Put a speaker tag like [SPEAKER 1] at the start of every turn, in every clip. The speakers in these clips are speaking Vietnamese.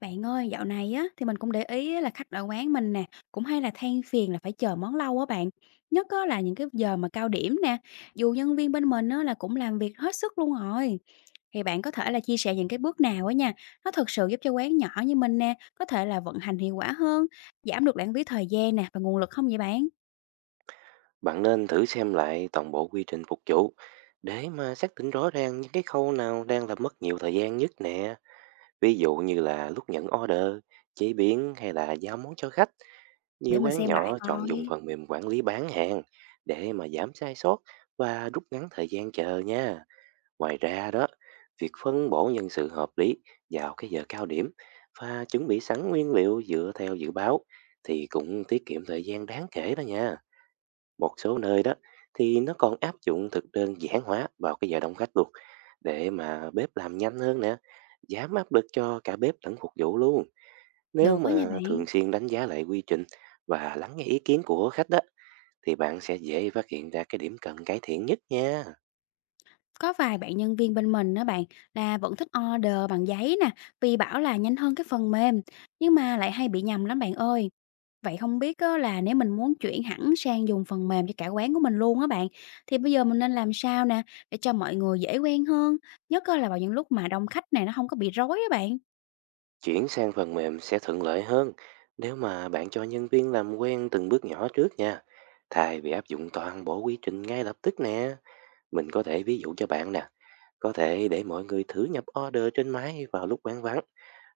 [SPEAKER 1] Bạn ơi, dạo này á thì mình cũng để ý á là khách ở quán mình nè, cũng hay là than phiền là phải chờ món lâu á bạn. Nhất á là những cái giờ mà cao điểm nè, dù nhân viên bên mình á là cũng làm việc hết sức luôn rồi. Thì bạn có thể là chia sẻ những cái bước nào á nha, nó thực sự giúp cho quán nhỏ như mình nè, có thể là vận hành hiệu quả hơn, giảm được lãng phí thời gian nè và nguồn lực không vậy bạn?
[SPEAKER 2] Bạn nên thử xem lại toàn bộ quy trình phục vụ để mà xác định rõ ràng những cái khâu nào đang là mất nhiều thời gian nhất nè. Ví dụ như là lúc nhận order, chế biến hay là giao món cho khách.
[SPEAKER 1] Để
[SPEAKER 2] Nhiều
[SPEAKER 1] mình
[SPEAKER 2] quán
[SPEAKER 1] xem lại
[SPEAKER 2] nhỏ chọn dùng
[SPEAKER 1] coi.
[SPEAKER 2] phần mềm quản lý bán hàng để mà giảm sai sót và rút ngắn thời gian chờ nha. Ngoài ra đó, việc phân bổ nhân sự hợp lý vào cái giờ cao điểm và chuẩn bị sẵn nguyên liệu dựa theo dự báo thì cũng tiết kiệm thời gian đáng kể đó nha. Một số nơi đó thì nó còn áp dụng thực đơn giản hóa vào cái giờ đông khách luôn, để mà bếp làm nhanh hơn nè, giảm áp lực cho cả bếp lẫn phục vụ luôn. Nếu
[SPEAKER 1] Được á nha
[SPEAKER 2] mà
[SPEAKER 1] bạn.
[SPEAKER 2] thường xuyên đánh giá lại quy trình và lắng nghe ý kiến của khách đó, thì bạn sẽ dễ phát hiện ra cái điểm cần cải thiện nhất nha.
[SPEAKER 1] Có vài bạn nhân viên bên mình đó bạn là vẫn thích order bằng giấy nè, vì bảo là nhanh hơn cái phần mềm, nhưng mà lại hay bị nhầm lắm bạn ơi. Vậy không biết á, là nếu mình muốn chuyển hẳn sang dùng phần mềm cho cả quán của mình luôn á bạn, thì bây giờ mình nên làm sao nè để cho mọi người dễ quen hơn, nhất á là vào những lúc mà đông khách này nó không có bị rối á bạn.
[SPEAKER 2] Chuyển sang phần mềm sẽ thuận lợi hơn nếu mà bạn cho nhân viên làm quen từng bước nhỏ trước nha, thay vì áp dụng toàn bộ quy trình ngay lập tức nè. Mình có thể ví dụ cho bạn nè. Có thể để mọi người thử nhập order trên máy vào lúc quán vắng,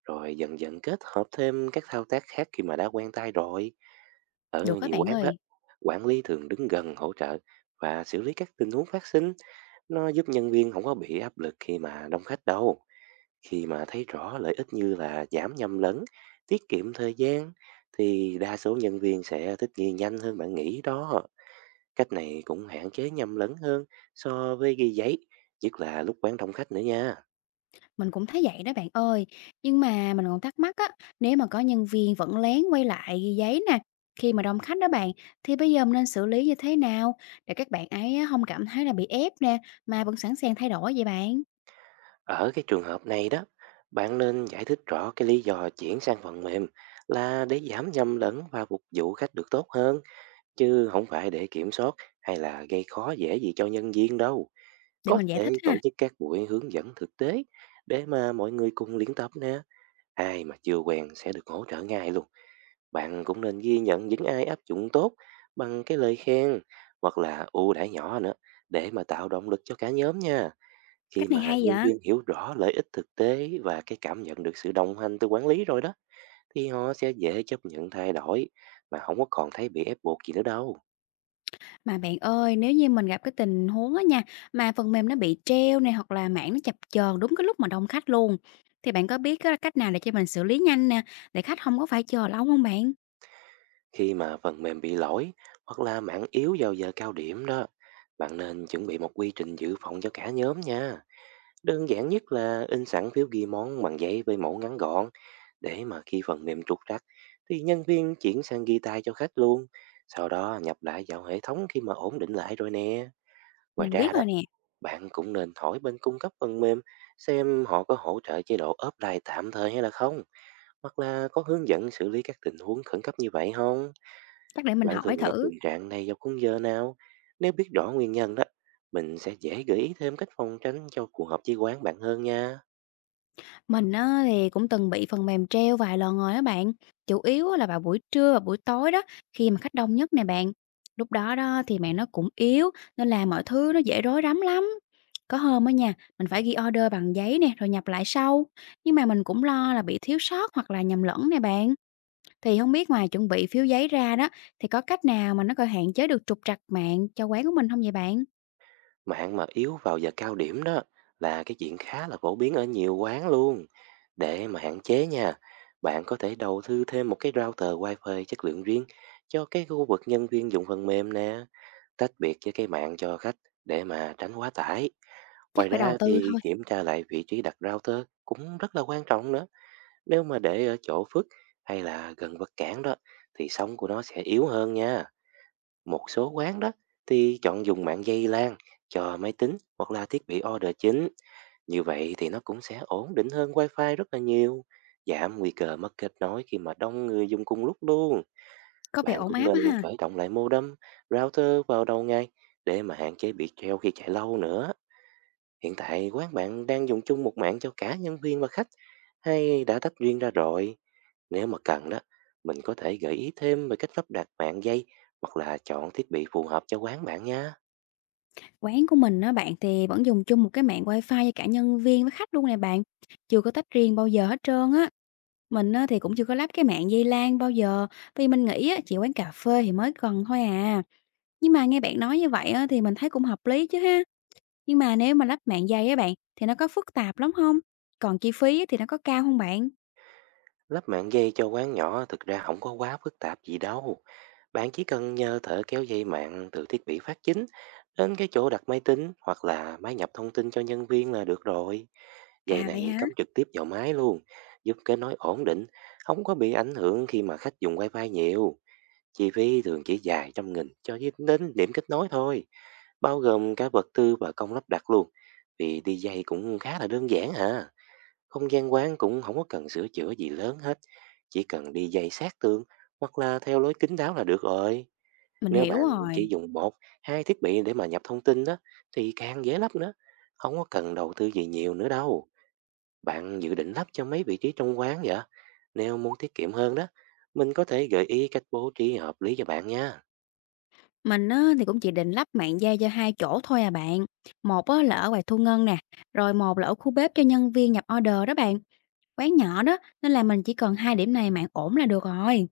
[SPEAKER 2] rồi dần dần kết hợp thêm các thao tác khác khi mà đã quen tay rồi. Ở
[SPEAKER 1] Được các
[SPEAKER 2] nhiều
[SPEAKER 1] bạn
[SPEAKER 2] quán đó,
[SPEAKER 1] ơi.
[SPEAKER 2] quản lý thường đứng gần hỗ trợ và xử lý các tình huống phát sinh. Nó giúp nhân viên không có bị áp lực khi mà đông khách đâu. Khi mà thấy rõ lợi ích như là giảm nhầm lẫn, tiết kiệm thời gian, thì đa số nhân viên sẽ thích nghi nhanh hơn bạn nghĩ đó. Cách này cũng hạn chế nhầm lẫn hơn so với ghi giấy, nhất là lúc quán đông khách nữa nha.
[SPEAKER 1] Mình cũng thấy vậy đó bạn ơi. Nhưng mà mình còn thắc mắc á, nếu mà có nhân viên vẫn lén quay lại ghi giấy nè, khi mà đông khách đó bạn, thì bây giờ mình nên xử lý như thế nào để các bạn ấy á, không cảm thấy là bị ép nè, mà vẫn sẵn sàng thay đổi vậy bạn?
[SPEAKER 2] Ở cái trường hợp này đó, bạn nên giải thích rõ cái lý do chuyển sang phần mềm là để giảm nhầm lẫn và phục vụ khách được tốt hơn, chứ không phải để kiểm soát hay là gây khó dễ gì cho nhân viên đâu.
[SPEAKER 1] Để
[SPEAKER 2] Có
[SPEAKER 1] mình giải thích
[SPEAKER 2] thể tổ
[SPEAKER 1] ha.
[SPEAKER 2] chức các buổi hướng dẫn thực tế để mà mọi người cùng luyện tập nè. Ai mà chưa quen sẽ được hỗ trợ ngay luôn. Bạn cũng nên ghi nhận những ai áp dụng tốt bằng cái lời khen hoặc là ưu đãi nhỏ nữa, để mà tạo động lực cho cả nhóm nha. Khi
[SPEAKER 1] Cách này
[SPEAKER 2] mà
[SPEAKER 1] hay
[SPEAKER 2] nhân
[SPEAKER 1] vậy.
[SPEAKER 2] viên hiểu rõ lợi ích thực tế và cái cảm nhận được sự đồng hành từ quản lý rồi đó, thì họ sẽ dễ chấp nhận thay đổi mà không có còn thấy bị ép buộc gì nữa đâu.
[SPEAKER 1] Mà bạn ơi, nếu như mình gặp cái tình huống á nha, mà phần mềm nó bị treo này hoặc là mạng nó chập chờn đúng cái lúc mà đông khách luôn, thì bạn có biết cái cách nào để cho mình xử lý nhanh nè, để khách không có phải chờ lâu không bạn?
[SPEAKER 2] Khi mà phần mềm bị lỗi hoặc là mạng yếu vào giờ cao điểm đó, bạn nên chuẩn bị một quy trình dự phòng cho cả nhóm nha. Đơn giản nhất là in sẵn phiếu ghi món bằng giấy với mẫu ngắn gọn, để mà khi phần mềm trục trặc thì nhân viên chuyển sang ghi tay cho khách luôn. Sau đó nhập lại vào hệ thống khi mà ổn định lại rồi nè. Ngoài
[SPEAKER 1] Mình
[SPEAKER 2] ra
[SPEAKER 1] biết
[SPEAKER 2] đó,
[SPEAKER 1] rồi nè,
[SPEAKER 2] bạn cũng nên hỏi bên cung cấp phần mềm xem họ có hỗ trợ chế độ offline tạm thời hay là không, hoặc là có hướng dẫn xử lý các tình huống khẩn cấp như vậy không?
[SPEAKER 1] chắc để mình
[SPEAKER 2] Bạn
[SPEAKER 1] hỏi
[SPEAKER 2] thường gặp
[SPEAKER 1] thử.
[SPEAKER 2] tình trạng này vào khung giờ nào? Nếu biết rõ nguyên nhân đó, mình sẽ dễ gợi ý thêm cách phòng tránh cho phù hợp với quán bạn hơn nha.
[SPEAKER 1] Mình á thì cũng từng bị phần mềm treo vài lần rồi á bạn, chủ yếu á là vào buổi trưa và buổi tối đó, khi mà khách đông nhất nè bạn. Lúc đó đó thì mạng nó cũng yếu, nên là mọi thứ nó dễ rối rắm lắm. Có hôm á nha, mình phải ghi order bằng giấy nè, rồi nhập lại sau. Nhưng mà mình cũng lo là bị thiếu sót hoặc là nhầm lẫn nè bạn. Thì không biết ngoài chuẩn bị phiếu giấy ra đó, thì có cách nào mà nó có hạn chế được trục trặc mạng cho quán của mình không vậy bạn?
[SPEAKER 2] Mạng mà yếu vào giờ cao điểm đó là cái chuyện khá là phổ biến ở nhiều quán luôn. Để mà hạn chế nha, bạn có thể đầu tư thêm một cái router wifi chất lượng riêng cho cái khu vực nhân viên dùng phần mềm nè, tách biệt với cái mạng cho khách, để mà tránh quá tải.
[SPEAKER 1] Chắc
[SPEAKER 2] Ngoài
[SPEAKER 1] phải đầu
[SPEAKER 2] ra
[SPEAKER 1] tư
[SPEAKER 2] thì
[SPEAKER 1] thôi,
[SPEAKER 2] kiểm tra lại vị trí đặt router cũng rất là quan trọng nữa. Nếu mà để ở chỗ phức hay là gần vật cản đó, thì sóng của nó sẽ yếu hơn nha. Một số quán đó thì chọn dùng mạng dây LAN cho máy tính hoặc là thiết bị order chính. Như vậy thì nó cũng sẽ ổn định hơn wifi rất là nhiều, giảm nguy cơ mất kết nối khi mà đông người dùng cùng lúc luôn.
[SPEAKER 1] có vẻ
[SPEAKER 2] Bạn
[SPEAKER 1] ổn
[SPEAKER 2] cũng
[SPEAKER 1] áp á
[SPEAKER 2] nên
[SPEAKER 1] ha.
[SPEAKER 2] khởi động lại modem, router vào đầu ngày để mà hạn chế bị treo khi chạy lâu nữa. Hiện tại quán bạn đang dùng chung một mạng cho cả nhân viên và khách, hay đã tách riêng ra rồi? Nếu mà cần đó, mình có thể gợi ý thêm về cách lắp đặt mạng dây hoặc là chọn thiết bị phù hợp cho quán bạn nha.
[SPEAKER 1] Quán của mình á bạn thì vẫn dùng chung một cái mạng wifi cho cả nhân viên với khách luôn nè bạn. Chưa có tách riêng bao giờ hết trơn á. Mình á thì cũng chưa có lắp cái mạng dây LAN bao giờ. Vì mình nghĩ á, chỉ quán cà phê thì mới cần thôi à. Nhưng mà nghe bạn nói như vậy á, thì mình thấy cũng hợp lý chứ ha. Nhưng mà nếu mà lắp mạng dây á bạn thì nó có phức tạp lắm không? Còn chi phí á, thì nó có cao không bạn?
[SPEAKER 2] Lắp mạng dây cho quán nhỏ thực ra không có quá phức tạp gì đâu. Bạn chỉ cần nhờ thợ kéo dây mạng từ thiết bị phát chính đến cái chỗ đặt máy tính hoặc là máy nhập thông tin cho nhân viên là được rồi. Dây
[SPEAKER 1] À
[SPEAKER 2] này
[SPEAKER 1] vậy hả?
[SPEAKER 2] cắm trực tiếp vào máy luôn, giúp kết nối ổn định, không có bị ảnh hưởng khi mà khách dùng wifi nhiều. Chi phí thường chỉ vài trăm nghìn cho đến đến điểm kết nối thôi, bao gồm cả vật tư và công lắp đặt luôn. Vì đi dây cũng khá là đơn giản hả? Không gian quán cũng không có cần sửa chữa gì lớn hết, chỉ cần đi dây sát tường hoặc là theo lối kính đáo là được rồi.
[SPEAKER 1] Mình
[SPEAKER 2] Nếu
[SPEAKER 1] hiểu
[SPEAKER 2] bạn chỉ
[SPEAKER 1] rồi.
[SPEAKER 2] dùng một, hai thiết bị để mà nhập thông tin đó, thì càng dễ lắp nữa. Không có cần đầu tư gì nhiều nữa đâu. Bạn dự định lắp cho mấy vị trí trong quán vậy? Nếu muốn tiết kiệm hơn đó, mình có thể gợi ý cách bố trí hợp lý cho bạn nha.
[SPEAKER 1] Mình á, thì cũng chỉ định lắp mạng dây cho hai chỗ thôi à bạn. Một á, là ở quầy thu ngân nè, rồi một là ở khu bếp cho nhân viên nhập order đó bạn. Quán nhỏ đó, nên là mình chỉ cần 2 điểm này mạng ổn là được rồi.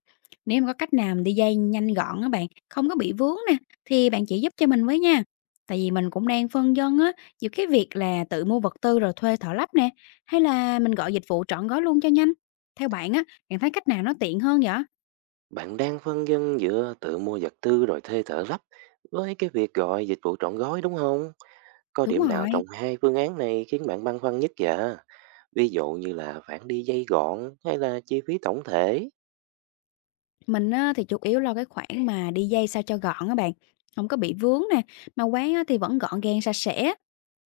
[SPEAKER 1] Nếu mà có cách nào mà đi dây nhanh gọn á bạn, không có bị vướng nè, thì bạn chỉ giúp cho mình với nha. Tại vì mình cũng đang phân vân á, giữa cái việc là tự mua vật tư rồi thuê thợ lắp nè, hay là mình gọi dịch vụ trọn gói luôn cho nhanh. Theo bạn á, bạn thấy cách nào nó tiện hơn vậy?
[SPEAKER 2] Bạn đang phân vân giữa tự mua vật tư rồi thuê thợ lắp với cái việc gọi dịch vụ trọn gói đúng không? Có
[SPEAKER 1] Đúng
[SPEAKER 2] điểm nào
[SPEAKER 1] rồi.
[SPEAKER 2] trong hai phương án này khiến bạn băn khoăn nhất vậy? Ví dụ như là phản đi dây gọn hay là chi phí tổng thể?
[SPEAKER 1] Mình á, thì chủ yếu lo cái khoản mà đi dây sao cho gọn á bạn, không có bị vướng nè, mà quán á, thì vẫn gọn gàng, sạch sẽ.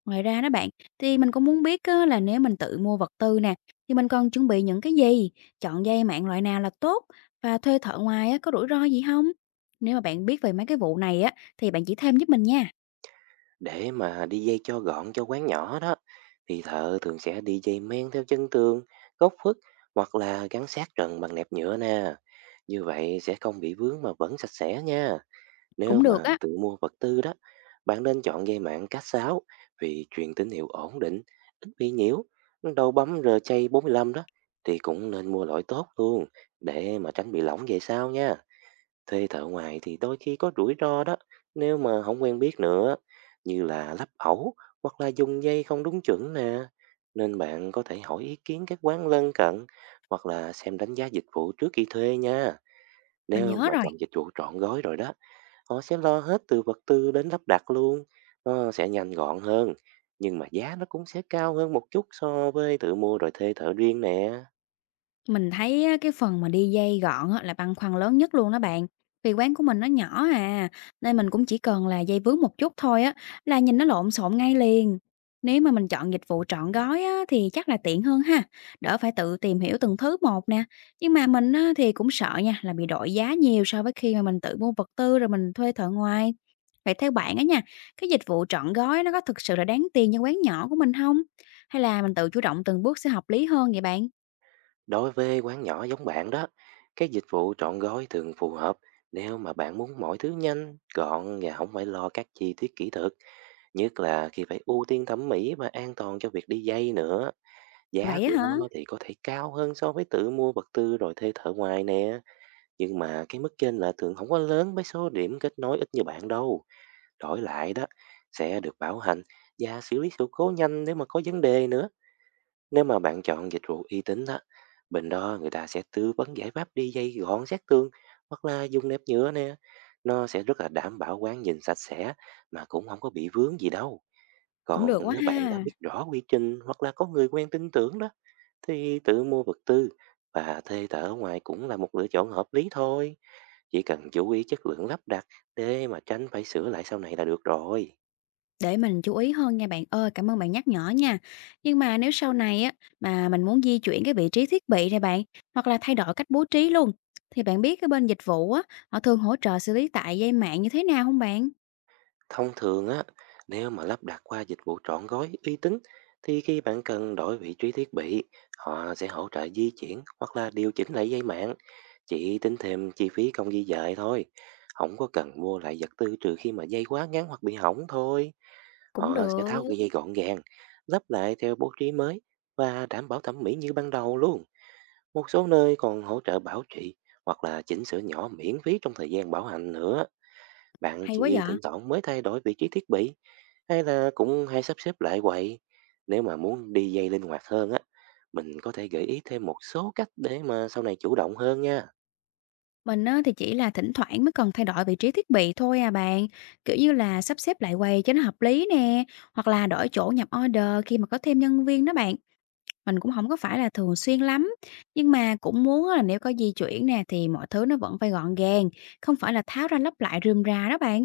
[SPEAKER 1] Ngoài ra đó bạn, thì mình cũng muốn biết á, là nếu mình tự mua vật tư nè, thì mình còn chuẩn bị những cái gì? Chọn dây mạng loại nào là tốt? Và thuê thợ ngoài á, có rủi ro gì không? Nếu mà bạn biết về mấy cái vụ này á, thì bạn chỉ thêm giúp mình nha.
[SPEAKER 2] Để mà đi dây cho gọn cho quán nhỏ đó, thì thợ thường sẽ đi dây men theo chân tường, góc khuất hoặc là gắn sát trần bằng nẹp nhựa nè. Như vậy sẽ không bị vướng mà vẫn sạch sẽ nha. Nếu
[SPEAKER 1] Cũng được
[SPEAKER 2] mà
[SPEAKER 1] á,
[SPEAKER 2] tự mua vật tư đó, bạn nên chọn dây mạng cáp sáo vì truyền tín hiệu ổn định, ít bị nhiễu. Đầu bấm RJ45 đó thì cũng nên mua loại tốt luôn, để mà tránh bị lỏng về sau nha. Thuê thợ ngoài thì đôi khi có rủi ro đó, nếu mà không quen biết nữa, như là lắp ẩu hoặc là dùng dây không đúng chuẩn nè. Nên bạn có thể hỏi ý kiến các quán lân cận hoặc là xem đánh giá dịch vụ trước khi thuê nha.
[SPEAKER 1] mình
[SPEAKER 2] Nếu
[SPEAKER 1] nhớ
[SPEAKER 2] mà
[SPEAKER 1] rồi.
[SPEAKER 2] chọn dịch vụ trọn gói rồi đó, họ sẽ lo hết từ vật tư đến lắp đặt luôn. Nó sẽ nhanh gọn hơn, nhưng mà giá nó cũng sẽ cao hơn một chút so với tự mua rồi thuê thợ riêng nè.
[SPEAKER 1] Mình thấy á, cái phần mà đi dây gọn á, là băn khoăn lớn nhất luôn đó bạn. Vì quán của mình nó nhỏ à, nên mình cũng chỉ cần là dây vướng một chút thôi á, là nhìn nó lộn xộn ngay liền. Nếu mà mình chọn dịch vụ trọn gói á, thì chắc là tiện hơn ha, đỡ phải tự tìm hiểu từng thứ một nè. Nhưng mà mình á, thì cũng sợ nha, là bị đội giá nhiều so với khi mà mình tự mua vật tư rồi mình thuê thợ ngoài. Vậy theo bạn á nha, cái dịch vụ trọn gói nó có thực sự là đáng tiền như quán nhỏ của mình không? Hay là mình tự chủ động từng bước sẽ hợp lý hơn vậy bạn?
[SPEAKER 2] Đối với quán nhỏ giống bạn đó, các dịch vụ trọn gói thường phù hợp nếu mà bạn muốn mọi thứ nhanh, gọn và không phải lo các chi tiết kỹ thuật, nhất là khi phải ưu tiên thẩm mỹ và an toàn cho việc đi dây nữa. Giá
[SPEAKER 1] Vậy á
[SPEAKER 2] của
[SPEAKER 1] hả?
[SPEAKER 2] nó thì có thể cao hơn so với tự mua vật tư rồi thuê thợ ngoài nè, nhưng mà cái mức trên là thường không có lớn với số điểm kết nối ít như bạn đâu. Đổi lại đó, sẽ được bảo hành và xử lý sự cố nhanh nếu mà có vấn đề nữa. Nếu mà bạn chọn dịch vụ uy tín á, bên đó người ta sẽ tư vấn giải pháp đi dây gọn sát tường hoặc là dùng nẹp nhựa nè. Nó sẽ rất là đảm bảo quán nhìn sạch sẽ mà cũng không có bị vướng gì đâu.
[SPEAKER 1] Cũng
[SPEAKER 2] Còn
[SPEAKER 1] được quá
[SPEAKER 2] nếu bạn đã
[SPEAKER 1] ha,
[SPEAKER 2] biết rõ quy trình hoặc là có người quen tin tưởng đó, thì tự mua vật tư và thuê thợ ở ngoài cũng là một lựa chọn hợp lý thôi. Chỉ cần chú ý chất lượng lắp đặt để mà tránh phải sửa lại sau này là được rồi.
[SPEAKER 1] để mình chú ý hơn nha bạn ơi, cảm ơn bạn nhắc nhở nha. Nhưng mà nếu sau này á mà mình muốn di chuyển cái vị trí thiết bị này bạn, hoặc là thay đổi cách bố trí luôn, thì bạn biết cái bên dịch vụ á, họ thường hỗ trợ xử lý tại dây mạng như thế nào không bạn?
[SPEAKER 2] Thông thường á, nếu mà lắp đặt qua dịch vụ trọn gói uy tín thì khi bạn cần đổi vị trí thiết bị, họ sẽ hỗ trợ di chuyển hoặc là điều chỉnh lại dây mạng, chỉ tính thêm chi phí công di dời thôi. Không có cần mua lại vật tư trừ khi mà dây quá ngắn hoặc bị hỏng thôi.
[SPEAKER 1] Cũng
[SPEAKER 2] Họ sẽ
[SPEAKER 1] được,
[SPEAKER 2] tháo cái dây gọn gàng, lắp lại theo bố trí mới và đảm bảo thẩm mỹ như ban đầu luôn. Một số nơi còn hỗ trợ bảo trì hoặc là chỉnh sửa nhỏ miễn phí trong thời gian bảo hành nữa. Bạn
[SPEAKER 1] hay quá
[SPEAKER 2] chị
[SPEAKER 1] vậy.
[SPEAKER 2] thỉnh thoảng mới thay đổi vị trí thiết bị, hay là cũng hay sắp xếp lại quậy? Nếu mà muốn đi dây linh hoạt hơn á, mình có thể gợi ý thêm một số cách để mà sau này chủ động hơn nha.
[SPEAKER 1] Mình á, thì chỉ là thỉnh thoảng mới cần thay đổi vị trí thiết bị thôi à bạn, kiểu như là sắp xếp lại quầy cho nó hợp lý nè, hoặc là đổi chỗ nhập order khi mà có thêm nhân viên đó bạn. Mình cũng không có phải là thường xuyên lắm, nhưng mà cũng muốn á là nếu có di chuyển nè thì mọi thứ nó vẫn phải gọn gàng, không phải là tháo ra lắp lại rườm rà đó bạn.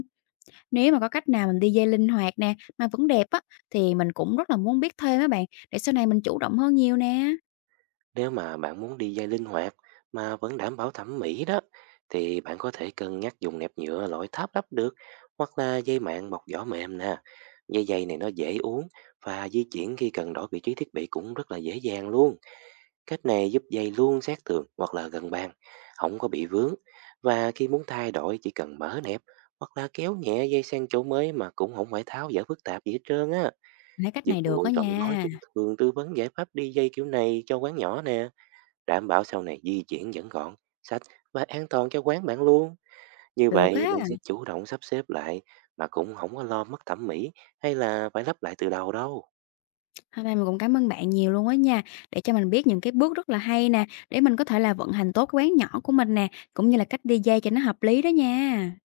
[SPEAKER 1] Nếu mà có cách nào mình đi dây linh hoạt nè, mà vẫn đẹp á, thì mình cũng rất là muốn biết thêm á bạn, để sau này mình chủ động hơn nhiều nè.
[SPEAKER 2] Nếu mà bạn muốn đi dây linh hoạt mà vẫn đảm bảo thẩm mỹ đó, thì bạn có thể cân nhắc dùng nẹp nhựa loại tháp đắp được hoặc là dây mạng bọc vỏ mềm nè. Dây dày này nó dễ uống và di chuyển khi cần đổi vị trí thiết bị cũng rất là dễ dàng luôn. Cách này giúp dây luôn sát tường hoặc là gần bàn, không có bị vướng. Và khi muốn thay đổi chỉ cần mở nẹp hoặc là kéo nhẹ dây sang chỗ mới mà cũng không phải tháo dỡ phức tạp gì hết trơn á.
[SPEAKER 1] Mình thấy cách
[SPEAKER 2] Dịch
[SPEAKER 1] này được
[SPEAKER 2] vụ
[SPEAKER 1] á
[SPEAKER 2] trọn gói
[SPEAKER 1] nha,
[SPEAKER 2] cũng thường tư vấn giải pháp đi dây kiểu này cho quán nhỏ nè, đảm bảo sau này di chuyển vẫn gọn, sạch và an toàn cho quán bạn luôn. Như
[SPEAKER 1] được
[SPEAKER 2] vậy
[SPEAKER 1] á.
[SPEAKER 2] bạn sẽ chủ động sắp xếp lại mà cũng không có lo mất thẩm mỹ hay là phải lắp lại từ đầu đâu.
[SPEAKER 1] Hôm nay mình cũng cảm ơn bạn nhiều luôn á nha, để cho mình biết những cái bước rất là hay nè, để mình có thể là vận hành tốt cái quán nhỏ của mình nè, cũng như là cách đi dây cho nó hợp lý đó nha.